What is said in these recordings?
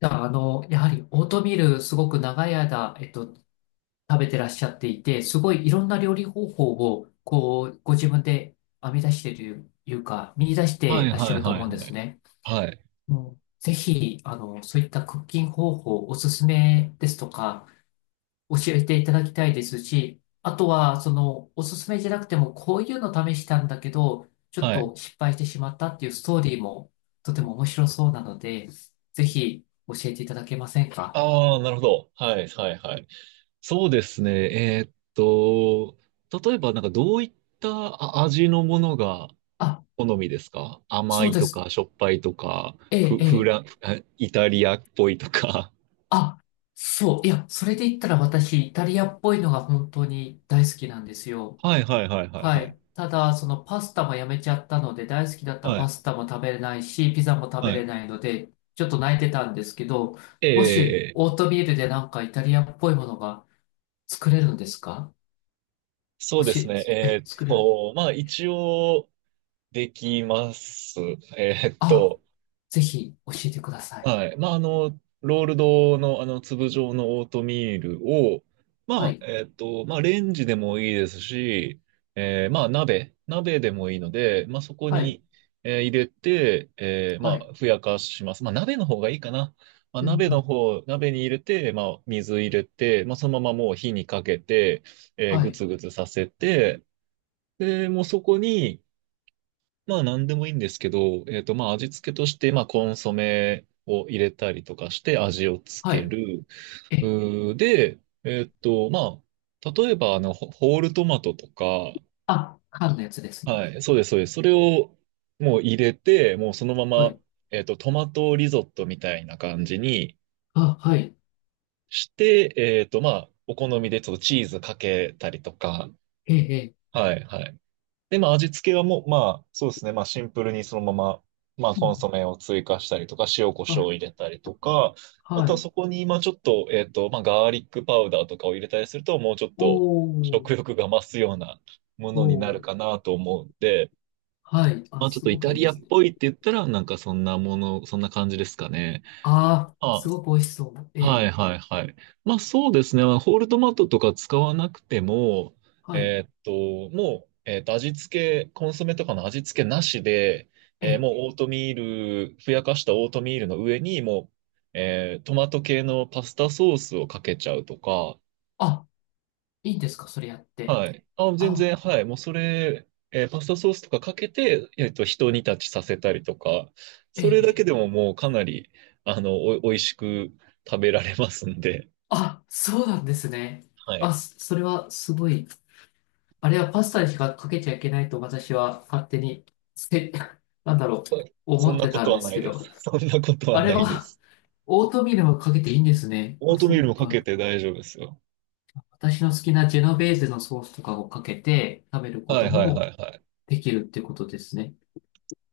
じゃあ、やはりオートミールすごく長い間、食べてらっしゃっていて、すごいいろんな料理方法を、ご自分で編み出しているというか、見出しはていらっしはゃいるとはい思うんはですい。ね。はい。もうぜひ、そういったクッキング方法、おすすめですとか、教えていただきたいですし、あとは、おすすめじゃなくても、こういうの試したんだけど、ちょっはい。と失敗してしまったっていうストーリーも、とても面白そうなので、ぜひ、教えていただけませんか？ああ、なるほど。はいはいはい。そうですね。えーっと、例えばどういった味のものがあ、好みですか？甘そういでとす。か、しょっぱいとか、ええ、フ、えフえ。ラン、えイタリアっぽいとか。あ、そう。いや、それで言ったら私、イタリアっぽいのが本当に大好きなんですよ。はいはいはいはいははい。い。ただ、そのパスタもやめちゃったので、大好きだったはパい。スタも食べれないし、ピザも食べはい。れないので、ちょっと泣いてたんですけど、えもし、え、オートミールでなんかイタリアっぽいものが作れるんですか？そおうですし、ね。え、作れる。一応できます。えーっあ、と、ぜひ教えてください。はい。ロールドの、粒状のオートミールを、はい、レンジでもいいですし、鍋でもいいので、そこはい、に入れて、はい。ふやかします。鍋の方がいいかな。まあ、うん、鍋うのん、方、鍋に入れて、水入れて、そのままもう火にかけて、はぐい、つぐつさせて、で、もうそこに、何でもいいんですけど、味付けとして、コンソメを入れたりとかして味をつはけい。る。え、うーで、えっとまあ、例えばホールトマトとか、あ、缶のやつですね。はい、そうです。それをもう入れて、もうそのまはま、い、トマトリゾットみたいな感じにあ、はい。して、お好みでちょっとチーズかけたりとか、ええ、ええ。はい、はい。で、味付けはもう、まあ、そうですね。シンプルにそのまま、うんうコん、ンソメを追加したりとか、塩コショウあ、を入れたりとか、あはとはい。そこに、まあ、ちょっと、えっと、まあ、ガーリックパウダーとかを入れたりすると、もうちょっおと食ー、欲が増すようなもおのになるかー、なと思うんで、はい。あ、ちょっすとイごくタいいリでアっすね。ぽいって言ったら、そんな感じですかね。あー、すまあごく美味しそう。えはいえ、はいはい。そうですね。ホールトマトとか使わなくても、はい。えーっと、もう、えーっと、味付け、コンソメとかの味付けなしで、ええーえ、もうオートミール、ふやかしたオートミールの上にもう、えートマト系のパスタソースをかけちゃうとか、あ、いいんですか、それやって。はい。あ、全あ、然、はい。もうそれ、パスタソースとかかけて、一煮立ちさせたりとか、ええ、それえだけえ。でももうかなり、美味しく食べられますんで、あ、そうなんですね。はい。あ、それはすごい。あれはパスタにしかかけちゃいけないと私は勝手に、せ、なんだろう、そ思んっなてこたとんではすないけでど。す。そんなことはあれないでは、す。オートミールはかけていいんですね。オーあ、トそミっールもかか。けて大丈夫ですよ。私の好きなジェノベーゼのソースとかをかけて食べるこはいとはいはもいはい。できるってことですね。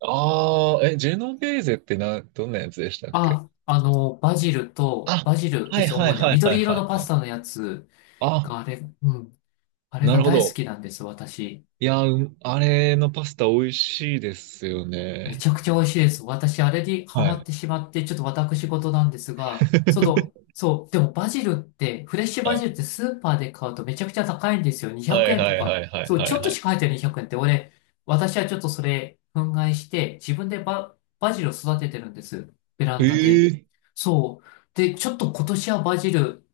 ああ、ジェノベーゼってどんなやつでしたっけ？あ、バジルと、あ、バジルはでいす、はい主には。はいはい緑色はいのパはスい。タのやつあ、があれ、うん、あれながるほ大好ど。きなんです、私。いや、あれのパスタ美味しいですよめね。ちゃくちゃ美味しいです。私、あれにハはマっい。てしまって、ちょっと私事なんですが、そう、でもバジルって、フレッシュはバい。ジルってスーパーで買うとめちゃくちゃ高いんですよ。は200い円はといはか。いはいそう、はちょいっはとしい。か入ってない200円って、俺、私はちょっとそれ、憤慨して、自分でバジルを育ててるんです。ベランダで。ええそう。で、ちょっと今年はバジル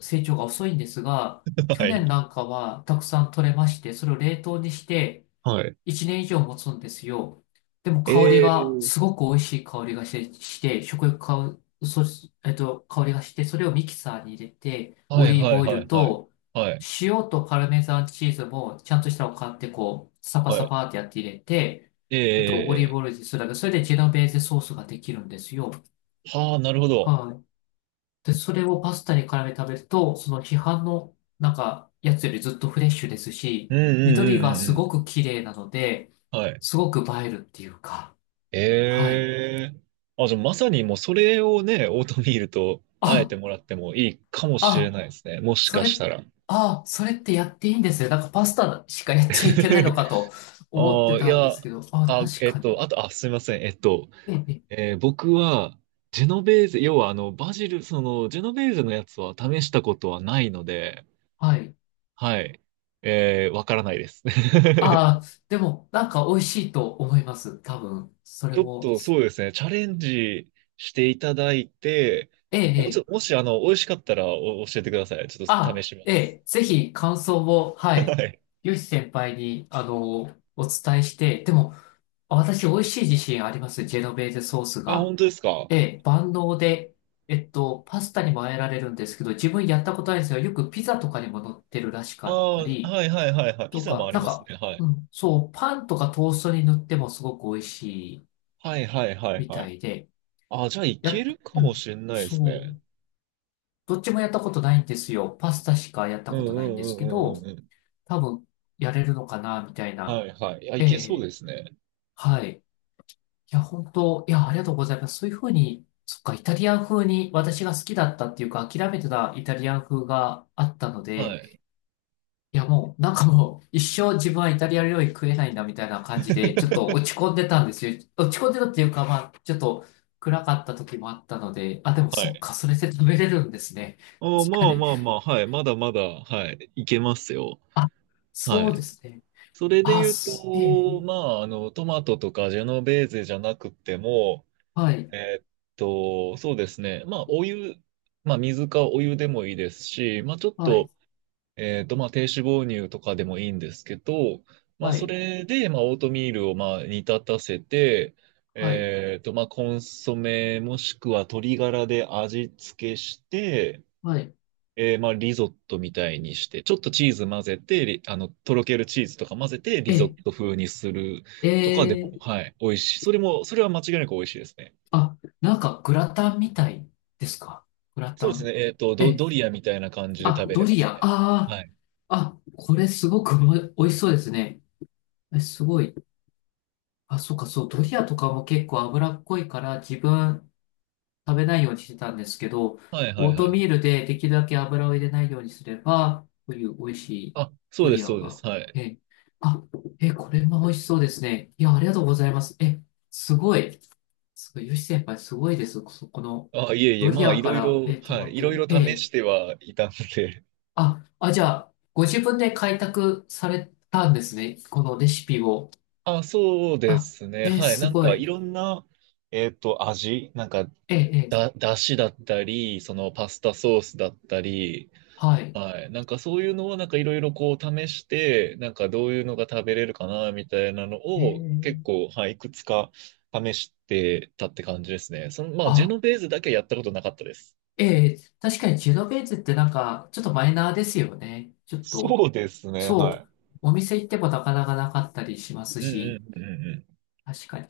成長が遅いんですが、ー。去はい。年なんかはたくさん取れまして、それを冷凍にして、はい。1年以上持つんですよ。でも香りええが、ー。すごく美味しい香りがして、して食欲か、香りがして、それをミキサーに入れて、はオいリーはブいオイはルいはい。と、はい。塩とパルメザンチーズも、ちゃんとしたのを買って、こう、サパはサい。パってやって入れて、オリーブええオイルでするだけ、それでジェノベーゼソースができるんですよ。ー。はあ、なるほど。はい。で、それをパスタに絡めて食べると、その批判の、なんか、やつよりずっとフレッシュですうし、んうん緑うがんうんすうごん。く綺麗なので、はい。すごく映えるっていうか、はい。ええあ、じゃあまさにもうそれをね、オートミールとあえあ、てもらってもいいかもしれあ、ないですね。もしそかしれ、たら。あ、それってやっていいんですね。なんかパスタしかやっちゃいけないのかと 思っあてあ、いたんでや、すけど、あ、あ、確えっかと、に。あと、あ、すみません。ええ、僕は、ジェノベーゼ、要はバジル、ジェノベーゼのやつは試したことはないので、はい。はい。わからないです。ああ、でも、なんか美味しいと思います。多分、そちれょっも。とそうですね、チャレンジしていただいて、えおちょえ、ええ、もし、美味しかったらお教えてください。ちょっと試あ、しまえす。え、ぜひ感想を、は い、はい。ヨシ先輩に、お伝えして、でも、私、美味しい自信あります、ジェノベーゼソースあ、が。本当ですか？ええ、万能で、パスタにもあえられるんですけど、自分やったことないんですが、よくピザとかにも乗ってるらしあかったあー、り、はいはいはいはい。ピとザもか、ありなんますか、ね。はうい。ん、そう、パンとかトーストに塗ってもすごく美味しいはいはいはいみはたい。いで、あーじゃあいや、けるかうもん、しれないですそう、ね。どっちもやったことないんですよ。パスタしかやったうんうことないんんでうすけんうんうんど、うん。多分やれるのかな、みたいな。はいはい。いや、いえけそうえ、ですね。はい。いや、本当、いや、ありがとうございます。そういうふうに、そっか、イタリアン風に私が好きだったっていうか、諦めてたイタリアン風があったのはで、い。いや、もう、なんかもう、一生自分はイタリア料理食えないんだ、みたいな感じで、ちょっと落 ち込んでたんですよ。落ち込んでたっていうか、まあ、ちょっと暗かった時もあったので、あ、でもはそっい。か、それで食べれるんですね。あーま確かあに。まあまあ、はい。まだまだ、はい。いけますよ。あ、はそうでい。すね。それであ、言うすええ、と、トマトとかジェノベーゼじゃなくても、はい、えーっそうですね。まあ、お湯、まあ、水かお湯でもいいですし、まあ、ちょっはい、と、えーっと、まあ、低脂肪乳とかでもいいんですけど、はそい。れで、オートミールを、煮立たせて、はいコンソメもしくは鶏ガラで味付けして、はい。リゾットみたいにして、ちょっとチーズ混ぜて、とろけるチーズとか混ぜて、リゾえ、ット風にするとかでえも、ー、はい、美味しい。それは間違いなく美味しいですね。あ、なんかグラタンみたいですか？グラそタうですね。ン。え、ドリアみたいな感じであ、食べドれまリすア。あね。あ、はい。あ、これすごく美味しそうですね。え、すごい。あ、そうか、そう、ドリアとかも結構脂っこいから自分食べないようにしてたんですけど、はいはいオはーいはトい。ミールでできるだけ油を入れないようにすれば、こういう美味しいあ、ドリアそうでが。す。はい。え、あ、え、これも美味しそうですね。いや、ありがとうございます。え、すごい。すごい、ヨシ先輩すごいです。そこの、あ、いえいえ、ドリまあ、アいかろいら、ろ、トはマい、いろいト、ろえ試しえ、てはいたんで。あ、あ、じゃあ、ご自分で開拓されたんですね。このレシピを。あ、そうであ、すね。はい。すごいい。ろんな、味、なんか、ええ、ええ、だ、だしだったり、パスタソースだったり、はい。はい。なんかそういうのをいろいろこう試して、なんかどういうのが食べれるかなみたいなのを結ええ、構、はい、いくつか試してたって感じですね。ジェあ、ノベーゼだけやったことなかったです。ええ、確かにジェノベーゼってなんか、ちょっとマイナーですよね。ちょっと、そうですね、そはう、い。お店行ってもなかなかなかったりしますうんうし。んうんうん確かに。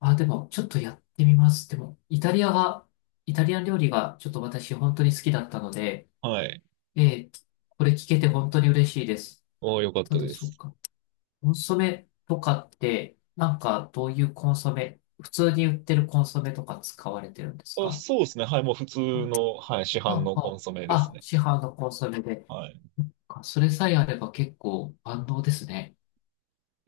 あ、でも、ちょっとやってみます。でも、イタリアが、イタリアン料理がちょっと私本当に好きだったので、うん。はい。ええ、これ聞けて本当に嬉しいです。おー、よかったただ、でそうす。か。コンソメとかって、なんか、どういうコンソメ、普通に売ってるコンソメとか使われてるんですあ、か？そうですね、はい、もう普通の、はい、市販あ、のコあ、ンソメですあ、ね。市販のコンソメで。はい。それさえあれば結構万能ですね。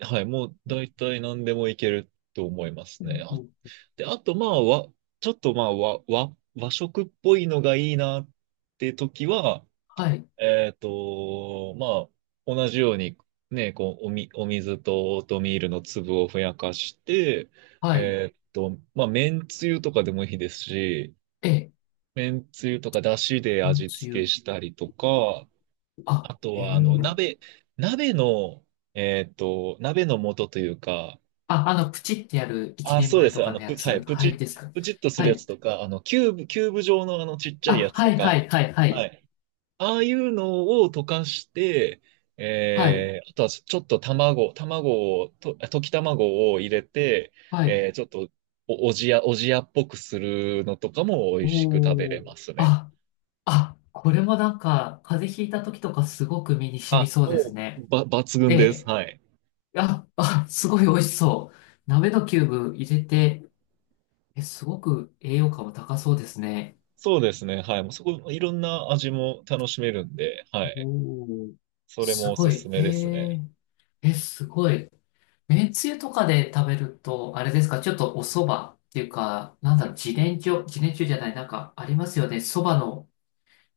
はい、もうう大体何でもいけると思いますんね。うん、で、あと、まあ、わ、ちょっと、まあ、わ、和、和食っぽいのがいいなって時は、はい、えっと、ま同じように、ね、こう、お水とオートミールの粒をふやかして、はい。麺つゆとかでもいいですし、ええ、麺つゆとか出汁でめん味つ付けゆ。したりとか、あとあ、えは、え、鍋の、鍋の素というか、あ、プチってやる一あ、人そうで前とす。かのやはい、つはい、ですか？プチッとすはるやつい。とか、キューブ状のあのちっちゃいやあ、つはとい、か、はい、はい、ははい。い。ああいうのを溶かして、はい、えー、あとはちょっと卵を、溶き卵を入れて、はい。えー、ちょっとおじやっぽくするのとかも美味しく食べおれー。ますね。あ、あ、これもなんか、風邪ひいた時とかすごく身に染みあ、そうですもう、ね。抜え群です。え。はい。あ、あ、すごい美味しそう。鍋のキューブ入れて、え、すごく栄養価も高そうですね。そうですね。はい。もうそこ、いろんな味も楽しめるんで、はい。おー。それもすおすごすい。えめですね。え。え、すごい。めんつゆとかで食べると、あれですか、ちょっとお蕎麦っていうか、なんだろう、自然薯、自然薯じゃない、なんかありますよね。蕎麦の、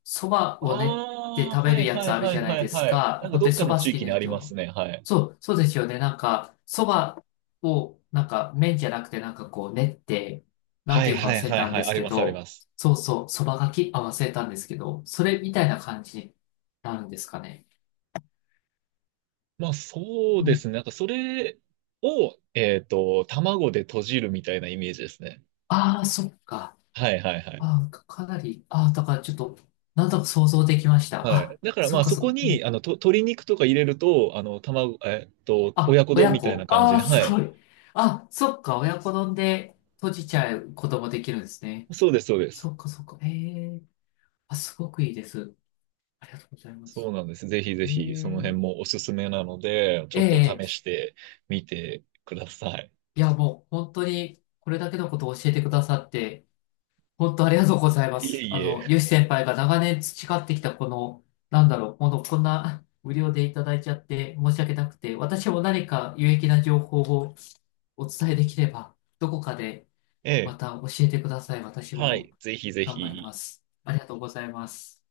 蕎麦を練ってああ、食べはるいやはついあるはじいゃないはでいすはい。なか。んか本当どっにか蕎の麦好地き域なにあります人。ね。はい。そう、そうですよね。なんか、蕎麦を、なんか麺じゃなくて、なんかこう練って、なんはていいうかはい忘れはいたんはい。ですありけます、ありど、ます。そうそう、蕎麦がき、あ、忘れたんですけど、それみたいな感じになるんですかね。まあそううでん。すね。なんかそれを、卵で閉じるみたいなイメージですね。ああ、そっか。はいはいはい。あ、かなり、あ、だからちょっと、なんとなく想像できました。はあ、い。だからそまっあかそそこっか。うに、ん、鶏肉とか入れると、あの、卵、えっと、あ、親子丼親みたいな子。感じあに。ー、はすい。ごい。あ、そっか、親子丼で閉じちゃうこともできるんですね。そうです。そっかそっか。ええ、あ、すごくいいです。ありがとうございまそうす。なんです。ぜひぜえひ、その辺え、もおすすめなので、ちょっとえ試え、してみてください。いや、もう本当にこれだけのことを教えてくださって、本当ありがとうございまいえす。いえ。ヨシ先輩が長年培ってきたこの、なんだろう、この、こんな無料でいただいちゃって申し訳なくて、私も何か有益な情報をお伝えできれば、どこかでえまえ。た教えてください。私はもい、ぜひぜ頑張りまひ。す。ありがとうございます。